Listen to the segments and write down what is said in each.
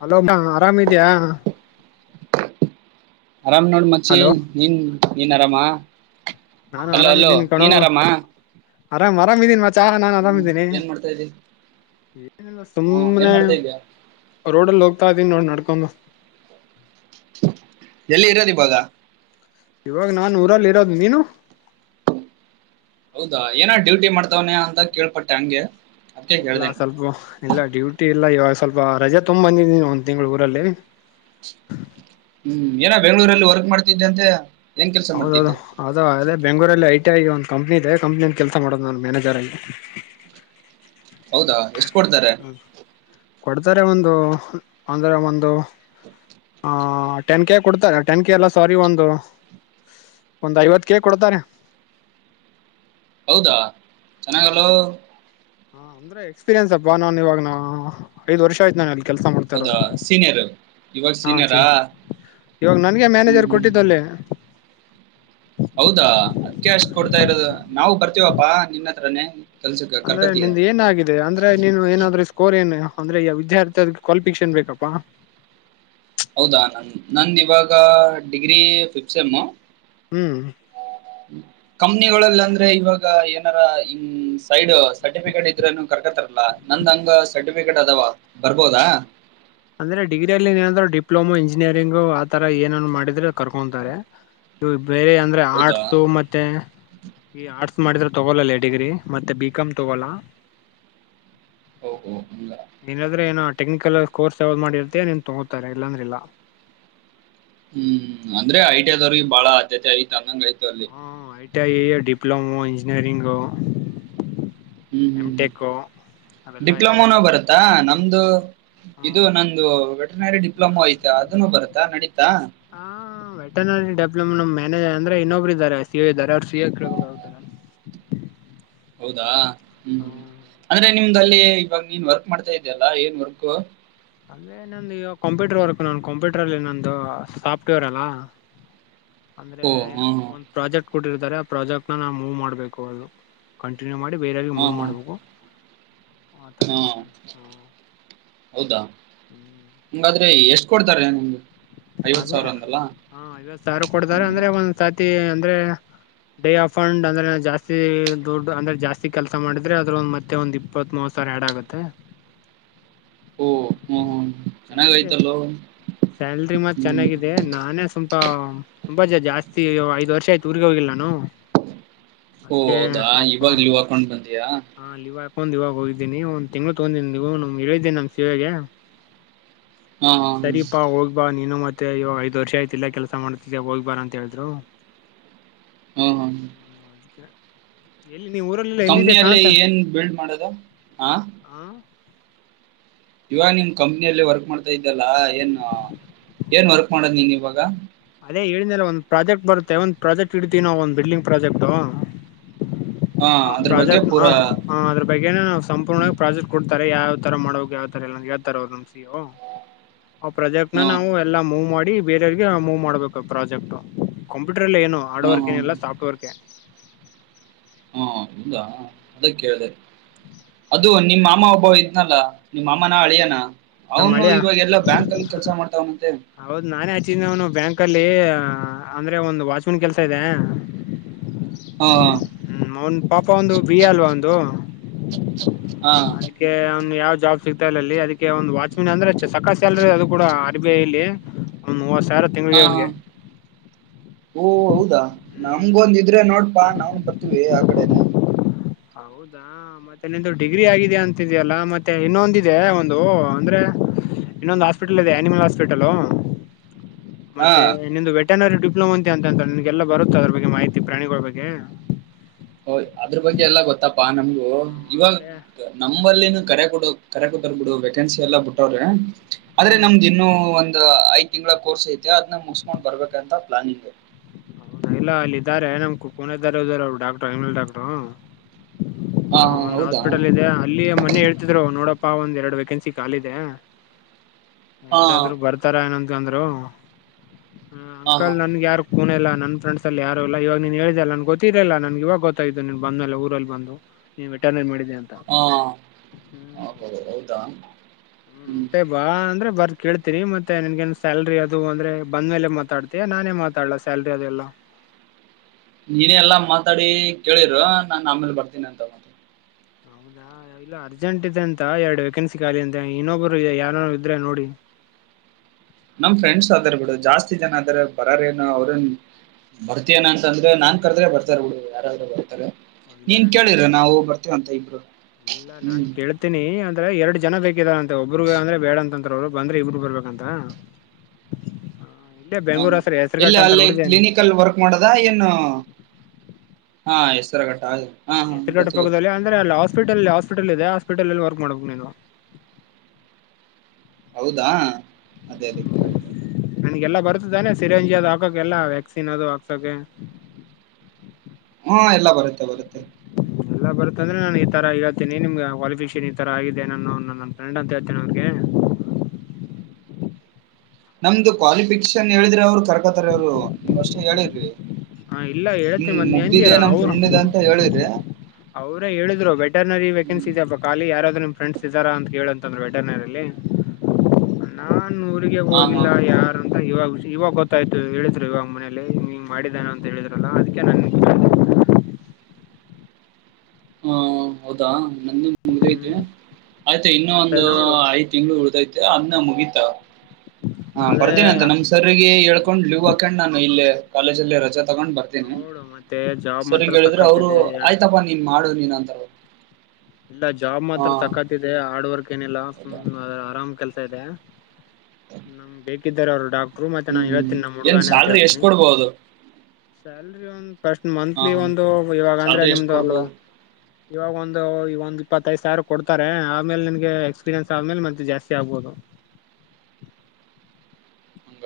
Hello ಬಾ ಆರಾಮಿದ್ಯಾ ಅರಾಮ್ ನೋಡ್ ಮಚ್ಚಿ ಹಲೋ ನೀನ್ ನೀನ್ ಆರಾಮ ನಾನು ಹಲ್ಲೋ ಹಲೋ ನೀನ್ ಆರಾಮ ಅರಮ ಅರಾಮಇದೀನಿ ಮತ್ತೆ ಚಾ ನಾನ ಹ್ಮ್ ಆರಾಮಿದ್ದೀನಿ. ಏನ್ ಮಾಡ್ತಾ ಇದಿ ಹ್ಮ ಏನ್ ಸುಮ್ಮ್ನೆ ಮಾಡ್ತಾ ಇದ್ಯಾ ರೋಡ್ಲ್ ಹೋಗತಾ ಇದೀನಿ ನೋಡ್ ನಡ್ಕೊಂಡು ಎಲ್ಲಿ ಇರೋದು ಇವಾಗ ಇವಾಗ ನಾನ್ ಊರಲ್ಲಿ ಇರೋದು. ನೀನು? ಹೌದಾ ಏನ ಡ್ಯೂಟಿ ಮಾಡ್ತವನೇ ಅಂತ ಕೇಳ್ಪಟ್ಟೆ ಹಂಗೆ ಅದಕ್ಕೆ ಇಲ್ಲ ಕೇಳ್ದೆ ಸ್ವಲ್ಪ ಇಲ್ಲ ಡ್ಯೂಟಿ ಇಲ್ಲ ಇವಾಗ ಸ್ವಲ್ಪ ರಜೆ ತಗೋಬಂದಿದೀನಿ ಒಂದ್ ತಿಂಗ್ಗಳ ಊರಲ್ಲಿ ಹ್ಮ್ ಏನ ಬೆಂಗ್ಗಳೂರಲ್ಲಿ ವರ್ಕ್ ಮಾಡ್ತಿದ್ದ ಅಂತೆ ಏನ್ ಕೆಲ್ಸ ಹೌದೌದು ಮಾಡ್ತಿದ್ದೆ ಹೌದು ಅದೇ ಬೆಂಗಳುರಲ್ಲಿ ಐ ಟಿ ಅಗೀ ಒಂದು ಕಂಪ್ನ ಇದೆ ಕಂಪ್ನಿ ಕೆಲಸ ಮಾಡೋದು ನು ಮಾನೇಜರ್ಲ್ಲಿ ಹೌದಾ ಎಷ್ಟು ಕೊಡ್ತಾರೆ. ಕೊಡ್ತಾರೆ ಒಂದು ಅಂದ್ರೆ ಒಂದು ಆ ಟೆನ್ ಕೆ ಕೊಡ್ತಾರೆ ಟೆನ್ ಕೆ ಎಲ್ಲ ಸಾರಿ ಒಂದು ಒಂದು ಐವತ್ತು ಕೆ ಕೊಡ್ತಾರೆ. ಹೌದಾ ಚೆನ್ನಾಗಲ್ಲೋ ಹ್ಮ್ ಹಾ ಅಂದ್ರೆ ಎಕ್ಸ್ಪೀರಿಯನ್ಸ್ ಅಪ್ಪಾ ನನ್ ಇವಾಗ ನಾ ಐದ್ ವರ್ಷ ಆಯ್ತು ನಾನಲ್ಲಿ ಕೆಲ್ಸ ಹೌದಾ ಮಾಡ್ತಾರದು ಸೀನಿಯರ್ ಇವಾಗ ಹಾ ಸೀನಿಯರಾ ಚೀನಾ ಇವಾಗ ನನ್ಗೆ ಹ್ಮ್ ಮ್ಯಾನೇಜರ್ ಹ್ಮ್ ಕೊಟ್ಟಿದ್ದಲ್ಲೇ ಹೌದಾ ಅದಕ್ಕೆಅಷ್ಟು ಕೊಡ್ತಾ ಇರೋದು ನಾವು ಬರ್ತೀವಪ್ಪಾ ನಿನ್ನ ಹತ್ರನೇ ಕೆಲ್ಸಕ್ಕೆ ಅಂದ್ರೆ ಕರ್ಕೋತೀಯ ನಿನ್ ಏನ ಆಾಗಿದೆ ಅಂದ್ರೆ ನೀನು ಏನಾದ್ರರು ಕೋರ್ ಏನು ಅಂದ್ರೆ ಈಗ ವಿದ್ಯಾರ್ಥಿ ಅ ಕ್ವಾಲಿಫಿಕೇಷನ್ ಬೇಕಪ್ಪಾ ಹೌದಾ ನನ್ ಇವಾಗ ಡಿಗ್ರಿ ಫಿಫತ್ ಸೆಮ್ ಹ್ಮ್ ಹ್ಮ ಕಂಪನಿ ಯೊಳಗೆ ಅಂದ್ರೆ ಇವಾಗ ಏನಾರ್ ಸೈಡ್ ಸರ್ಟಿಫಿಕೇಟ್ ಇದ್ರನ ಕರ್ಕತಾರಲ್ಲ ನಂದ್ ಹಂಗ ಸರ್ಟಿಫಿಕೇಟ್ ಅದಾವ ಬರ್ಬೋದಾ ಅಂದ್ರೆ ಡಿಗ್ರಿಯಲ್ಲಿ ಏನಾದ್ರರು ಡಿಪ್ಲೋಮಾ ಇಂಜಿನಿಯರಿಂಗ ಆ ತರ ಏನ್ ಮಾಡಿದ್ರೆ ಕರು ತಕೊಂತಾರೆ ಇ ಬೇರೆ ಅಂದ್ರೆ ಹೌದಾ ಆರ್ಟ್ಸ್ ಮತ್ತೆ ಈ ಆರ್ಟ್ಸ್ ಮಾಡಿದ್ರೆ ತಗೋಲಲ್ಲೇ ಡಿಗ್ರಿ ಮತ್ತೆ ಬಿಕಾಮ್ ತಗೋಲ್ಲ ಹ ಹ ಹ ನೀನಾದ್ರೆ ಏನ ಟೆಕ್ನಿಕಲ್ ಕೋರ್ಸ್ ಯಾವ್ದ್ ಮಾಡಿರ್ತತಿ ನೀನ್ ತಗೋತಾರೆ ಇಲ್ಲಾಂದ್ರ ಇಲ್ಲ ಹ್ಮ್ ಅಂದ್ರೆ ಐಟಿಐ ದವ್ರಿಗೆ ಬಾ ಅಧ್ಯತೆ ಐತಿ ಅಂದಂಗ ಆಯ್ತು ಅಲ್ಲಿ ಹುಂ ಐಟಿಐ ಡಿಪ್ಲೊಮೋ ಇಂಜಿನಿಯರಿಂಗು ಹ್ಮ್ ಎಮ್ ಹ್ಮ್್ಮ ಟೆಕ್ಕು ಅವೆಲ್ಲಾ ಯಾರ ಡಿಪ್ಲೊಮಾನೋ ಬರುತ್ತಾ ನಮ್ದು ಇದು ಹ್ಮ್ ನಂದು ವೆಟನರಿ ಡಿಪ್ಲೊಮೋ ಐತ ಅದನು ಬರತ್ತಾ ನಡೀತಾ ಹಾ ವೆಟನರಿ ಡೆಪ್ಲೊಮ ಮ್ಯಾನೇಜರ್ ಅಂದ್ರೆ ಇನ್ನೊಬ್ರು ಇದಾರೆ ಸಿ ಎ ಇದ್ದಾರೆ ಅವ್ರರು ಸಿಎ ಕೇಳಬೇಕು ನ ಹೌದಾ ಹ್ಮ್ ಹ್ಮ್ ಅಂದ್ರೆ ನಿಮ್ದಲ್ಲಿ ಇವಾಗ ನೀನ್ ವರ್ಕ್ ಮಾಡ್ತಾ ಇದ್ಯಲ್ಲಾ ಏನ್ ವರ್ಕ್ ಅಂದ್ರೆ ನಂದು ಕಂಪ್ಯೂಟರ್ ವರ್ಕ್ ನ ಕಂಪ್ಯೂಟರ್ ಅಲ್ಲಿ ನಂದು ಸಾಫ್ಟ್ವೇರ್ ಅಲ್ಲಾ ಅಂದ್ರೆ ಓ ಹಾ ಹಾ ಒಂದ್ ಪ್ರಾಜೆಕ್ಟ್ ಕೊಟ್ಟಿರ್ತಾರೆ ಆ ಪ್ರಾಜೆಕ್ಟ್ ನ ನಾವು ಮೂವ್ ಮಾಡ್ಬೇಕು ಅದು ಕಂಟಿನ್ಯೂ ಮಾಡಿ ಬೇರೆಯವ್ರಿಗೆ ಹಾ ಮೂವ್ ಮಾಡಬೇಕು ಹಾ ಹೌದಾ ಹ್ಮ್ [inaudible] ಹಂಗಾದ್ರೆ ಎಷ್ಟ್ ಕೊಡ್ತಾರೆ ನಮ್ದಗೆ ಅದೇ ಹಾ ಇವತ್ತರು ಕೊಡ್ತಾರೆ ಅಂದ್ರೆ ಒಂದ್ಸತಿ ಅಂದ್ರೆ ಡೇ ಆಫಂಡ್ ಅಂದ್ರೆ ಜಾಸ್ತಿ ದೊಡ್ ಅಂದ್ರೆ ಜಾಸ್ತಿ ಕೆಲಸ ಮಾಡಿದ್ರೆ ಅದ್ರ ಒಂದು ಮತ್ತೆ ಒಂದ ಇಪ್ಪತ್ವಮೂವತ್ತು ಸರ್ ಎರಡ ಆಗುತ್ತೆ ಓ ಹ್ಮ ಚೆನ್ನಾಗಿದೆ ಚೆನ್ನಾಗಿಯತಲ್ಲ ಹ್ಮ್ ದೆ ನಾನೇ ಸ್ವಲ್ಪ ತುಂಬಾ ಜ ಜಾಸ್ತಿ ಐದ್ ವರ್ಷ ಆಯ್ತು ಊರ್ರಿಗೆ ಹೋಗಿಲ್ಲ ನಾನು ಓ ಅದಕ್ಕೆ ಹೌದಾ ಅಪ್ಪ ಇವಾಗ ಇ ಅಕೌಂಟ್ ತಂದಿಯಾ ಹಾ ಲೀವ್ ಹಾಕೊಂಡ್ ಇವಾಗ ಹೋಗಿದ್ದಿನಿ ಒಂದ್ ತಿಂಗಳು ತಗೊಿನಿ ಲೀವ್ ಹೇಳಿದ್ದೀಿನಿ ನಮ್ ಸಿಇಓಗೆ ಹಾ ಹಾ ಸರಿಪಾ ಹೋಗೋಗ್ಪಾ ನೀನು ಮ ಮತ್ತೆವಾಗ ಐದು ವರ್ಷ ಆಯ್ತಿ ಕೆಲಸ ಮಾಡ್ತಿದ್ದ ಹೋಗ್ ಬಾರ ಅಂತ ಹೇಳಿದ್ರು ಹಾ ಹಾ ಎಲ್ಲಿ ನೀ ಊರಲ್ಲಿಇಲ್ಲ ಎಲ್ಲಿದ್ದ ಕಾಣ ಕಂಪ್ನಿಯಲ್ಲಿ ಏನ್ ಬಿಲ್ಡ್ ಮಾಡೋದು ಆ ಹಾ ಇವಾಗ ನಿನ್ ಕಂಪ್ನಿಯಲ್ಲಿ ವರ್ಕ್ ಮಾಡ್ತಾ ಇದ್ದಲ್ಲಾ ಏನ್ ಏನ್ ವರ್ಕ್ ಮಾಡದು ನೀನ್ ಇವಾಗ ಅದೇ ಹೇಳಿದಲ್ಲಾ ಒಂದ್ ಪ್ರಾಜೆಕ್ಟ್ ಬರುತ್ತೆ ಒಂದ್ ಪ್ರಾಜೆಕ್ಟ್ ಇಡ್ತೀವಿ ನಾವು ಒಂದ್ ಬಿಲ್ಡಿಂಗ್ ಪ್ರಾಜೆಕ್ಟ್ ಹಾ ಹ ಅದ್ರ ಬಗ್ಗೆ ಪ್ರಾಜೆಕ್ಟ್ ಹ ಪೂರಾ ಹ ಅದ್ರ ಬಗ್ಗೆನೆ ನಾವು ಹ್ಮ ಸಂಪೂರ್ಣವಾಗಿ ಪ್ರಾಜೆಕ್ಟ್ ಕೊಡ್ತಾರೆ ಯಾವ್ ತರಾ ಮಾಡೋಕ್ ಯಾವ ತರಾ ಎಲ್ಲಾ ಹೇಳ್ತಾರೆ ಅವರು ನಮ ಸಿ ಈ ಒ ಅವ್ ಪ್ರಾಜೆಕ್ಟ್ ನ ನಾವು ಹ್ಮ ಎಲ್ಲಾ ಮೂವ್ ಮಾಡಿ ಬೇರೆಯವ್ರಿಗೆ ಮೂವ್ ಮಾಡ್ಬೇಕು ಪ್ರಾಜೆಕ್ಟ್ ಕಂಪ್ಯೂಟರ್ ಅಲ್ಲೇ ಏನು ಹಾರ್ಡ್ ವರ್ಕ ಹ್ಮ್ ಏನೀಲ್ಲಾ ಸಾಫ್ಟ ವರ್ಕೆ ಹುಂ ಹೌದಾ ಅದ ಕೇಳಿದೆ ಅದು ನಿಮ್ಮ ಮಾಮ್ಮ ಒಬ್ಬ ಇದ್ನಲ್ಲಾ ನಿಮ್ಮ ಮಾಮ್ಮನ ಅಳಿಯಾನ ನಮ್ಮ್ ಅವನು ಅಳಿಯ ಇವಾಗ ಎಲ್ಲೊ ಬ್ಯಾಂಕ್ ಅಲ್ಲಿ ಕೆಲ್ಸ ಮಾಡ್ತಾವನಂತೆ ಹೌದ್ ನಾನೇ ಹಚ್ಚಿದ್ದೆ ಅವನು ಬ್ಯಾಂಕ್ ಅಲ್ಲಿ ಅಂದ್ರೆ ಒಂದ್ ವಾಚ್ ಮನ್ ಕೆಲ್ಸಾ ಇದೆ [inaudible] ಹು ಅವನ್ ಪಾಪ ಒಂದು ಬಿ ಎ ಅಲ್ವಾಅವನದು ಹಾ ಅದಕ್ಕೆ ಅವನ ಯಾವ ಜಾಬ್ ಸಿಗ್ತಾ ಇಲ್ಲ ಅಲ್ಲಿ ಅದಕ್ಕೆ ಒಂದು ವಾಚ್ಮೆನ್ ಅಂದ್ರೆ ಸಕ್ಕತ್ ಸ್ಯಾಲರಿ ಅದು ಕೂಡಾ ಎಸ್ ಬಿ ಐ ನಲ್ಲಿ ಒಂದ ಮೂವತ್ತು ಸಾವಿರಾ ಹಾ ಹಾ ಓ ಹೌದಾ ಹ್ಮ್ ನಮಗೊಂದ ಇದ್ರೆ ನೋಡಪ್ಪಾ ನಾವನ್ ಬರ್ತವಿ ಆ ಕಡೆನೆ ಹೌದಾ ಹ ಮತ್ತೆ ನಿಂದು ಡಿಗ್ರಿ ಆಗಿದೆ ಅಂತಿದ್ಯಲ್ಲಾ ಮತ್ತೆ ಇನ್ನೊಂದಿದೆ ಒಂದು ಅಂದ್ರೆ ಇನ್ನೊಂದು ಹಾಸ್ಪಿಟಲ್ ಇದೆ ಅನಿಮಲ್ ಹಾಸ್ಪಿಟಲು ಹಾ ಮತ್ತೆ ಇನ್ನೊಂದು ವೇಟರ್ನ ವೆಟರ್ನರಿ ಡಿಪ್ಲೋಮ ಅಂತಂತೆ ನಿನ್ಗೆಲ್ಲಾ ಬರುತ್ತ ಅದ್ರ ಬಗ್ಗೆ ಎಲ್ಲಾ ಮಾಹಿತಿ ಪ್ರಾಣಿಗಳ ಬಗ್ಗೆ ಹ ಅದ್ರ ಬಗ್ಗೆ ಎಲ್ಲಾ ಗೊತ್ತಪ್ಪಾ ನಮ್ಗು ಹ್ಮ್ ಇವಾಗ ಅಂದ್ರೆ ನಮ್ಮಲ್ಲಿನನು ಕರೆ ಕೊಡ ಕರೆ ಕೊಟ್ಟರ್ ಬಿಡು ವೇಕೆನ್ಸಿ ಎಲ್ಲಾ ಬಿಟ್ಟಾವರೇ ಆದ್ರೆ ಹ್ಮ್ ನಮ್ದ್ ಇನ್ನು ಒಂದ್ ಐದ ತಿಂಗಳ ಕೋರ್ಸ್ ಐತೆ ಅದ್ ಮುಸ್ಕೊಂಡ್ ಬರ್ಬೇಕಂತ ಪ್ಲಾನಿಂಗ್ ಹೌದ ಇಲ್ಲ ಅಲ್ಲಿ ಇದಾರೆ ನಮ್ ಕು ಕೋನೆದಾರ ಅವರು ಡಾಕ್ಟರ್ ಎನೀಮಲ್ ಡಾಕ್ಟ್ರು ಹಾ ಹ ಹಾ ಒಂದ ಹೌದಾ ಹಾಸ್ಪಿಟಲ್ ಇದೆ ಇಲ್ಲಿ ಮೊನ್ನೆ ಹೇಳ್ತಿದ್ರು ನೋಡಪ್ಪ ಒಂದ್ ಎರಡು ವೇಕೆನ್ಸಿ ಕಾಲಿ ಇದೆ ಹಾ ಯಾರಾದ್ರೂ ಬರ್ ತರಾ ಏನಂತಂದ್ರು ಹಾ ಅಂಕಲ್ ನನ್ಗೆ ಯಾರು ಕೂನ ಇಲ್ಲಾ ನನ್ ಫ್ರೆಂಡ್ಸ್ ಲ್ಲಿಯೇ ಯಾರು ಇಲ್ಲಾ ನೀನ್ ಹೇಳಿದೆ ಅಲಾ ಗೊತ್ತರಿಲ್ಲ ನನ್ಗೆ ಇವಾಗ ಗೊತ್ತಾಯಿತು ನೀನ್ ಬಂದಮೇಲೆ ಊರಲ್ಲಿ ಬಂದು ನೀನು ವೇಟರನರೀ ಮಾಡಿದೆ ಅಂತಾ ಹಾ ಹ ಹೌದಾ ಹುಂ ಮತ್ತೆ ಬಾ ಅಂದ್ರೆ ಬರ್ ಕೇಳ್ತೀರಿ ಮತ್ತೆ ನನ್ಗೇನ್ ಸ್ಯಾಲ್ರಿ ಅದು ಅಂದ್ರೆ ಬಂದ್ ಮೇಲೆ ಮಾತಾಡ್ತ ಮತ್ತ ನಾನೇ ಮಾತಾಡಲ್ಲಾ ಸಾಲ್ರಿ ಅದು ಅದೆಲ್ಲಾ ನೀನೆೇ ಎಲ್ಲಾ ಮಾತಾಡಿ ಕೇಳಿರು ನಾನ್ ಆಮೇಲೆ ಬರ್ತೀನಿ ಅಂತ ಹೌದಾ ಇಲ್ಲಾ ಅರ್ಜೆಂಟ್ ಇದೆ ಅಂತ ಎರಡು ವೇಕೆನ್ಸಿ ಖಾಲಿ ಅಂತ ಇನ್ನೊಬ್ಬರು ಯಾರನು ಇದ್ರೆ ನೋಡಿ ನಮ್ ಫ್ರೆಂಡ್ಸ್ ಅದಾರ್ ಬಿಡು ಜಾಸ್ತಿ ಜನಾ ಅದಾರ ಬರೋರೇ ಏನು ಅವ್ರನ್ ಬರ್ತೀನ ಅಂತಂದ್ರೆ ನಾನ್ ಕರ್ದ್ರೆ ಬರ್ತಾರೆ ಹುಡುಗ ಯಾರಾದ್ರರು ಬರ್ತಾರೆ. ಇಲ್ಲ ನೀನ್ ನನ್ಗೆ ಕೇಳಿರ ನಾವು ಬರ್ತೀವಂತ ಇಬ್ಬರು ಹುಂ ನಿ ಅಂದ್ರೆ ಎರಡು ಜನಾ ಬೇಕಿದ ಅಂತೆ ಒಬ್ಬರುಗ ಅಂದ್ರೆ ಬೇಡ ಅಂತ ರು ಬಂದ್ರೆ ಇಬ್ರು ಬರ್ಬೇಕಂತಾ ಹ ಎಲ್ಲಿ ಅಲ್ಲಿ ನೀನು ಕ್ಲಿನಿಕಲ್ ವರ್ಕ್ ಮಾಡದ ಏನು ಹಾ ಹೆಸರುಗಟ್ಟಾ ಆ ಹೆಸರಘಟ್ಟಾ ಪಕ್ಕದಲ್ಲಿ ಅಂದ್ರೆ ಅಲ್ಲಿ ಹಾಸ್ಪಿಟಲ್ ಹಾಸ್ಪಿಟಲ್ ಇದೆ ಹಾಸ್ಪಿಟಲ್ಲಲಿ ವರ್ಕ್ ಮಾಡಬೇಕು ನೀನು ಹೌದಾ ಅದೇ ಅದೇ ಕೇಳ್ದೆ ನಿನ್ಗೆಲ್ಲಾ ಬರುತ್ತದಾನೆ ಸಿರೆಯಂಜಿ ಅ ಹಾಕ ಎಲ್ಲಾ ವ್ಯಾಕ್ಸಿನ್ ಅದು ಹಾಕೊಕೆ ಹಾ ಎಲ್ಲ ಬರುತ್ತೆ ಬರುತ್ತೆ ಎಲ್ಲ ಬರುತ್ತಂದ್ರ ನಾನು ಈ ತರ ಹೇಳ್ತಿನಿ ನಿಮ್ಮ [unintelligible] ಈ ತರ ಆಗಿದೆ ನನ್ನೋ ನನ್ನ ಫ್ರೆಂಡ್ ಅಂತ ಹೇಳ್ತಿನ್ ಅವ್ರ್ಗೆ ನಮ್ದು ಕ್ವಾಲಿಫಿಕೇಶನ್ ಹೇಳಿದ್ರೆ ಅವ್ರು ಕರ್ಕೊತರೆ ಅವ್ರು ನೀವ್ ಫಷ್ಟೇ ಹೇಳಿರ್ರಿ ಹಾ ಇಲ್ಲ ಹೇಳ್ತಿ ಮತ್ತ್ ನೆಂತೀರ ಅವ್ರು ಫ್ರೆಂಡ್ದ ಅಂತ ಹೇಳಿರಿ ಅವ್ರೆ ಹೇಳಿದ್ರು ವೆಟರ್ನರಿ ವೆಕೆನ್ಸಿ ಹ್ಮ್ ಇದ್ ಖಾಲಿ ಯಾರಾದ್ರು ನಿಮ್ ಫ್ರೆಂಡ್ಸ್ ಇದಾರಾ ಅಂತ್ ಕೇಳಂತಂದ್ರು ವೆಟರ್ನರಿಲಿ ನಾನ್ ಊರಿಗೆ ಹಾ ಹಾ ಹೋಗಿಲ್ಲ ಯಾರ್ ಅಂತ ಇವಾಗ್ ಇವಾಗ್ ಗೊತ್ತಾಯ್ತು ಹೇಳಿದ್ರು ಇವಾಗ್ ಮನೇೆಲ್ಲಿ ಇಂಗ್ ಇಂಗ್ ಮಾಡಿದನ. ಅಂತ್ ಹೇಳಿದ್ರಲ್ಲ ಅದಿಕ್ಕೆ ನಾನ್ ಹ ಹೌದಾ ನಂದು ಮುಗ್ದೈತಿ, ಹ್ಮ್ ಐತೆ ಇನ್ನು ಮತ್ತೆ ಒಂದು ನೋಡು ತಿಂಗ್ಳು ಉಳ್ದೈತೆ ಅನ್ನ ಮುಗಿತ ಹಾ ಅಂದ್ರೆ ಬರ್ತೀನಂತ ನಮ್ ಸರ್ರಿಗೆ ಹೇಳ್ಕೊಂಡ್ ಲೀವ್ ಹಾಕೊಂಡ್ ನಾನು ಇಲ್ಲಿ ಕಾಲೇಜಲ್ಲಿ ರಜೆ ತಗೊಂಡ್ ಬರ್ ತಿನಿ ನೋಡು ಮತ್ತೆ ಜಾಬ್ ಮಾತ್ರ ಸರ್ರೀಗ್ ಹೇಳಿದ್ರೆ ಅವ್ರು ಸಕ್ಕತ್ತಿದೆ ಆಯ್ತಪ್ಪಾ ನೀನ್ ಮಾಡು ನೀನು ಅಂತರೆ ಇಲ್ಲ ಜಾಬ್ ಮಾತ್ರ ಸಕತ್ ಇದೆ ಹಾರ್ಡ್ ವರ್ಕ್ ಏನಿಲ್ಲ ಫುಲ್ ಹೌದಾ ಆರಾಮ್ ಕೆಲ್ಸ ಇದೆ. ನಮ್ಗ್ ಬೇಕಿದ್ದಾರೆ ಅವ್ರು ಡಾಕ್ಟ್ರು ಮತ್ತೆ ಹ್ಮ್ ನಾನ್ ಹ್ಮ್ ಹೇಳ್ತೀನಿ ನಮ್ ಏನ್ ಹುಡ್ಗಾನೆ ಅಂತ್ ಸ್ಯಾಲ್ರಿ ಎಷ್ಟ್ ಹೇಳ್ತೇನಿ ಕೊಡ್ಬಹುದು ಸ್ಯಾಲ್ರಿ ಒಂದು ಪಸ್ಟ್ ಹಾ ಮಂತ್ಲಿ ಒಂದು ಇವಾಗ ಅಂದ್ರೆ ಸ್ಯಾಲ್ರಿ ಎಷ್ಟ್ ನಿಮ್ದು ಅಲ್ವಾ ಕೊಡ್ಬಹುದು ಇವಾಗ ಒಂದೂ ಒಂದ್ ಇಪ್ಪತ್ತೈದು ಸಾವ್ರ ಕೊಡ್ತಾರೆ ಆಮೇಲೆ ನಿನ್ಗೆ ಎಕ್ಸ್ಪೀರಿಯನ್ಸ್ ಆದ್ಮೇಲ್ ಮತ್ ಜಾಸ್ತಿ ಆಗ್ಬೋದು ಹಂಗ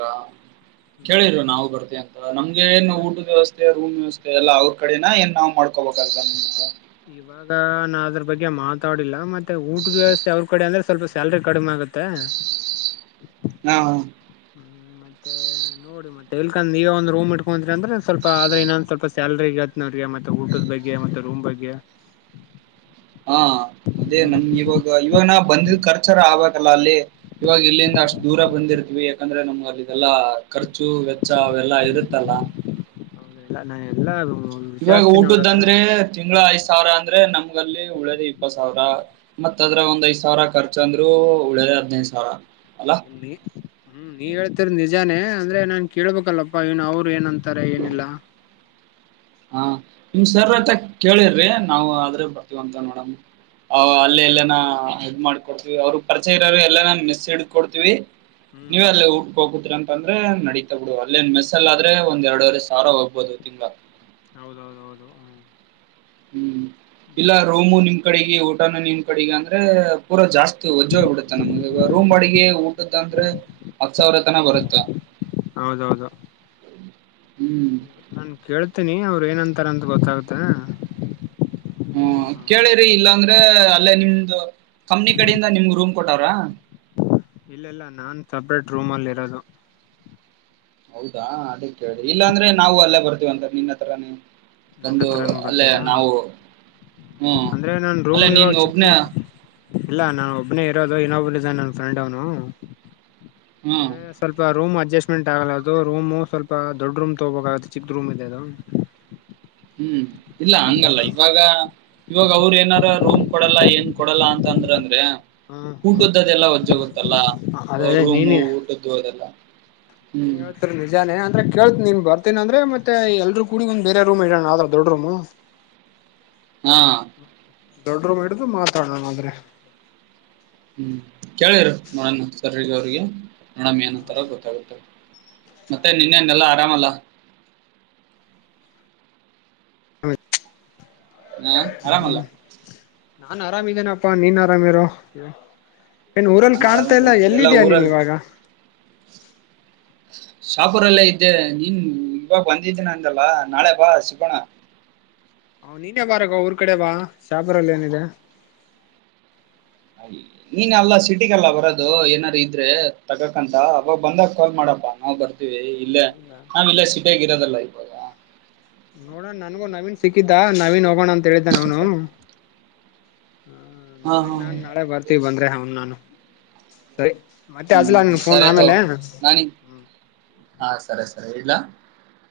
ಕೇಳಿರು ಹ್ಮ್ ನಾವು ಬರ್ತಿ ಅಂತ, ನಮ್ಗೆ ಏನು ಊಟದ್ ವ್ಯವಸ್ಥೆ ರೂಮ್ ವ್ಯವಸ್ಥೆ ಎಲ್ಲ ಅವ್ರ್ ಕಡೆ ಏನ್ ನಾವ್ ಮಾಡ್ಕೋಬೇಕಾ ಅಲ್ ಬಂದ್ ಇವಾಗ್ ಈಗ ನಾ ಅದ್ರ್ ಬಗ್ಗೆ ಮಾತಾಡಿಲ್ಲ ಮತ್ತೆ ಊಟದ್ ವ್ಯವಸ್ಥೆ ಅವ್ರ್ ಕಡೆ ಅಂದ್ರೆ ಸ್ವಲ್ಪ ಸ್ಯಾಲ್ರಿ ಕಡಿಮೆ ಆಗತ್ತೆ. ಹಾ ಹಾ ಹ್ಮ್ ಮತ್ತೆ ನೋಡು ಮತ್ತೆ ಎಲ್ಕಂದ್ ನೀವೆ ಒಂದ್ ರೂಮ್ ಇಟ್ಕೊಂತಿರ್ ಅಂದ್ರೆ ಸ್ವಲ್ಪ ಆದ್ರೆ ಇನ್ನೊಂದ್ ಸ್ವಲ್ಪ ಸ್ಯಾಲ್ರಿ ಈಗತ್ ನೋಡ್ರಿ ಮತ್ತೆ ಊಟುದ್ ಬಗ್ಗೆ ಮತ್ತೆ ರೂಮ್ ಬಗ್ಗೆ ಹಾ ಅದೇ ಹ್ಮ್ ನಮ್ ಇವಾಗ ಇವಾಗನ ಬಂದಿದ್ ಕರ್ಚರ ಆಗ್ಬೇಕಲ್ಲ ಅಲ್ಲಿ ಇವಾಗ ಇಲ್ಲಿಂದ ಅಷ್ಟ್ ದೂರ ಬಂದಿರ್ತೀವಿ ಯಾಕಂದ್ರೆ ನಮ್ಗೆ ಅಲ್ಲಿದೆಲ್ಲಾ ಖರ್ಚು ವೆಚ್ಚ ಅವೆಲ್ಲಾ ಇರುತ್ತಲ್ಲ ಹೌದ ಎಲ್ಲ ನಾ ಎಲ್ಲಾ ಇವಾಗ್ ವಿಚಾರ್ಸ್ತೀನಿ ಅವ್ರ ಹತ್ರ ಊಟುದ್ದಂದ್ರೆ ತಿಂಗ್ಳ ಐದ್ ಸಾವ್ರ ಅಂದ್ರೆ ನಮ್ಗಲ್ಲಿ ಉಳ್ಯೋದೆ ಇಪ್ಪತ್ ಸಾವ್ರ ಮತ್ತ್ ಅದ್ರಗ್ ಒಂದ್ ಐದ್ ಸಾವ್ರ ಖರ್ಚಂದ್ರು ಉಳ್ಯೋದೆ ಹದ್ನೈದ್ ಸಾವ್ರ ಅಲ್ಲ ಲಿ ಹ್ಮ್ ನೀವ್ ಹೇಳ್ತಿರದ್ ನಿಜಾನೇ ಅಂದ್ರೆ ನಾನ್ ಕೇಳ್ಬೇಕಲ್ಲಪ್ಪಾ ಇನ್ನ್ ಅವ್ರು ಏನಂತ ತರೆ ಏನಿಲ್ಲ ಹಾ ನಿಮ್ ಸರ್ ಹ್ಮ್ ಅತ್ತ ಕೇಳಿರ್ರಿ ನಾವು ಆದ್ರೆ ಬರ್ತೀವಂತ ನೋಡಮ ಆವ್ ಹಾ ಅಲ್ಲೆ ನಾನ್ ಎಲ್ಲನ ಕೇಳ್ ಇದ್ ಮಾಡ್ಕೊಡ್ತೀವಿ ಅವ್ರುಗ್ ಪರಿಚಯ ಇರೋರು ಎಲ್ಲನ ಮಿಸ್ ಹಿಡ್ಕೊಡ್ತೀವಿ. ಹ್ಮ್ ನೀವಲ್ಲೆ ಊಟ್ಕ್ ಹೋಗುದ್ರಂತ ಅಂದ್ರೆ ನಡೀತಾ ಬಿಡು ಅಲ್ಲೇನ್ ಮೆಸ್ಸಲ್ ಆದ್ರೆ ಒಂದ್ ಎರ್ಡುವರೆ ಸಾವ್ರ ಹೋಗ್ಬೋದು ತಿಂಗ್ಳ ಹೌದೌದೌದು ಹ್ಮ್ ಹ್ಮ್ ಇಲ್ಲ ರೋಮು ನಿಮ್ ಕಡಿಗೆ ಊಟನು ನಿಮ್ ಕಡಿಗೆ ಅಂದ್ರೆ ಪೂರಾ ಜಾಸ್ತಿ ವಜ್ಜೋಗ್ ಬಿಡುತ್ತೆ ನಮ್ಗ್ ರೂಮ್ ಬಾಡಿಗೆ [unintelligible] ಹತ್ ಸಾವ್ರ ತನ ಬರುತ್ತ ಹೌದೌದು ಹ್ಮ್ ನಾನ್ ಕೇಳ್ತಿನಿ ಅವ್ರು ಏನಂತಾರಂತ ಗೊತ್ತಾಗುತ್ತೆ ಹ್ಮ ಕೇಳಿರಿ ಇಲ್ಲಾ ಅಂದ್ರೆ ಅಲ್ಲೇ ನಿಮ್ದು ಕಂಪ್ನಿ ಕಡಿಂದ ನಿಮ್ಗ್ ರೂಮ್ ಕೊಟ್ಟವ್ರ? ಇಲ್ಲ ಇಲ್ಲ ನಾನ್ ಸಪ್ರೇಟ್ ರೂಮಲ್ ಇರೋದು ಹೌದಾ ಕೇಳ್ರಿ ಇಲ್ಲಾಂದ್ರೆ ನಾವು ಅಲ್ಲೇ ಬರ್ತೀವ ಅಂತ ನಿನ್ನ ಹತ್ರರಾನೇ ನನ್ನ ಹತ್ರಾನೇ ಬರ್ತೀರಾ ಹ್ಮ್ ಅಂದ್ರೆ ನನ್ ಅಲ್ಲೇ ರೂಮ್ ನೀನ್ ಇವಾಗ ಒಬ್ನೇ ಚಿಕ್ಕದಿದೆ. ಇಲ್ಲ ನಾನ್ ಒಬ್ನೇ ಇರೋದು ಇನ್ನೊಬ್ನು ಇದಾನೆ ನನ್ ಫ್ರೆಂಡ್ ಅವ್ನು. ಹ್ಮ್. [unintelligible] ಸ್ವಲ್ಪ ರೂಮ್ ಅಡ್ಜಸ್ಟ್ಮೆಂಟ್ ಆಗಲ್ಲ ಅದು ರೂಮ್ ಸ್ವಲ್ಪ ದೊಡ್ಡ ರೂಮ್ ತಗೋಬೇಕಾಗುತ್ತೆ ಚಿಕ್ ರೂಮ್ ಇದೆ ಅದು. ಹ್ಮ್ ಇಲ್ಲಾ ಮತ್ತೆ ಹಾಂಗಲ್ಲ ಇವಾಗ. ಇವಾಗ ಅವ್ರು ಏನಾರ ರೂಮ್ ಕೊಡಲ್ಲ ಏನ್ ಕೊಡಲ್ಲ ಅಂತ ಅಂದ್ರೆ. ಹ ಊಟದ್ದದೆಲ್ಲಾ ಒಜ್ಜೆ ಹಾಗುತ್ತಲ್ಲ ಅದೇ ರೂಮು ನೀನೇ ಊಟದ್ದು ಅದೆಲ್ಲಾ. ನೀನ್ ಯಾವ. [unintelligible] ನಿಜಾನೆ ಅಂದ್ರ ಕೇಳ್ತ ನೀನು ಬರ್ತೀನಿ ಅಂದ್ರೆ ಮತ್ತೆ ಎಲ್ರೂ ಕೂಡಿ ಒಂದು ಬೇರೆ ರೂಮ್ ಇರೋಣ ಯಾವ್ದಾದ್ರೂ ದೊಡ್ ರೂಮ್. [unintelligible] ಹಾ. ದೊಡ್ಡ ರೂಮ್ ಹಿಡಿದು ಮಾತಾಡೋಣ ಆದ್ರೆ. ಹ್ಮ್ ಕೇಳಿರು ಮನ್ವಿಕ್ ಸರ್ ಅವ್ರಿಗೆ ನೋಡಮಾ ಏನ್ಂತರ ಗೊತ್ತಾಗುತ್ತೆ. ಮತ್ತೆ ಇನ್ನೇನು ಎಲ್ಲಾ ಆರಾಮಲ್ಲಾ. ಹೌ. [inaudible] ಹ ಆರಾಮಲ್ಲ ಹ್ಮ್ ನಾನ್ ಆರಾಮ್ ಇದಿನಪ್ಪ ನೀನು ಆರಾಮಿರು. ಏನ್ ಊರಲ್ಲಿ ನಾನ್ ಆರಾಮ ಕಾಣ್ತಾ ಇಲ್ಲ ಇದೀನಿ. ಎಲ್ಲಿ ಎಲ್ಲಾ ಇದಿಯ ನೀನ್ ಊರಲ್ಲಿ ಇವಾಗ. [inaudible] ಶಾಪೂರಲ್ಲೇ ಇದ್ದೆ ನೀನ್ ಇವಾಗ ಬಂದಿದೀನಿ ಅಂದಲ್ಲಾ ನಾಳೆ ಬಾ ಸಿಗೋಣ. ಹೊ ನೀನೇ ಬರೊ ಊರ್ ಕಡೆ ಬಾ ಶಾಪುರದಲ್ಲಿ ಏನಿದೆ. ಹಾ. [unintelligible] ನೀನ್ ಅಲ್ಲಾ ಸಿಟಿಗೆಲ್ಲ ಬರೋದು ಏನಾರ ಇದ್ರೆ ತಗಕಂತ ಅವಾಗ ಬಂದಾಗ ಕಾಲ್ ಮಾಡಪ್ಪಾ ನಾವು ಬರ್ತವಿ. ಇಲ್ಲೇ ಹೌದಾ ಹಾ ನಾವಿಲ್ಲಿ ಸಿಟಿಯಾಗೆ ಇರೋದಲ್ಲ ಇವಾಗ. ನೋಡೋಣ ನನ್ಗೂ ನವೀನ್ ಸಿಕ್ಕಿದ್ದ ನವೀನ್ ಹೋಗೋಣ ಅಂತ ಹೇಳಿದ್ದ ಅವನು. [inaudible] ನವೀನ್ ನಾನ್ ನಾಳೆ ಬರ್ತೀವಿ ಬಂದ್ರೆ ಅವನ್ ನಾನು ಸರಿ. ಮತ್ತೆ ಹ್ಮ್ ಅಚ್ಚಲ ನಾನ್ ಫೋನ್ ಸರಿ ತಗೋ ಆಮೇಲೆ. ನಾನಿ ಹಾ ಸರೆ ಸರೆ ಇಡ್ಲಾ.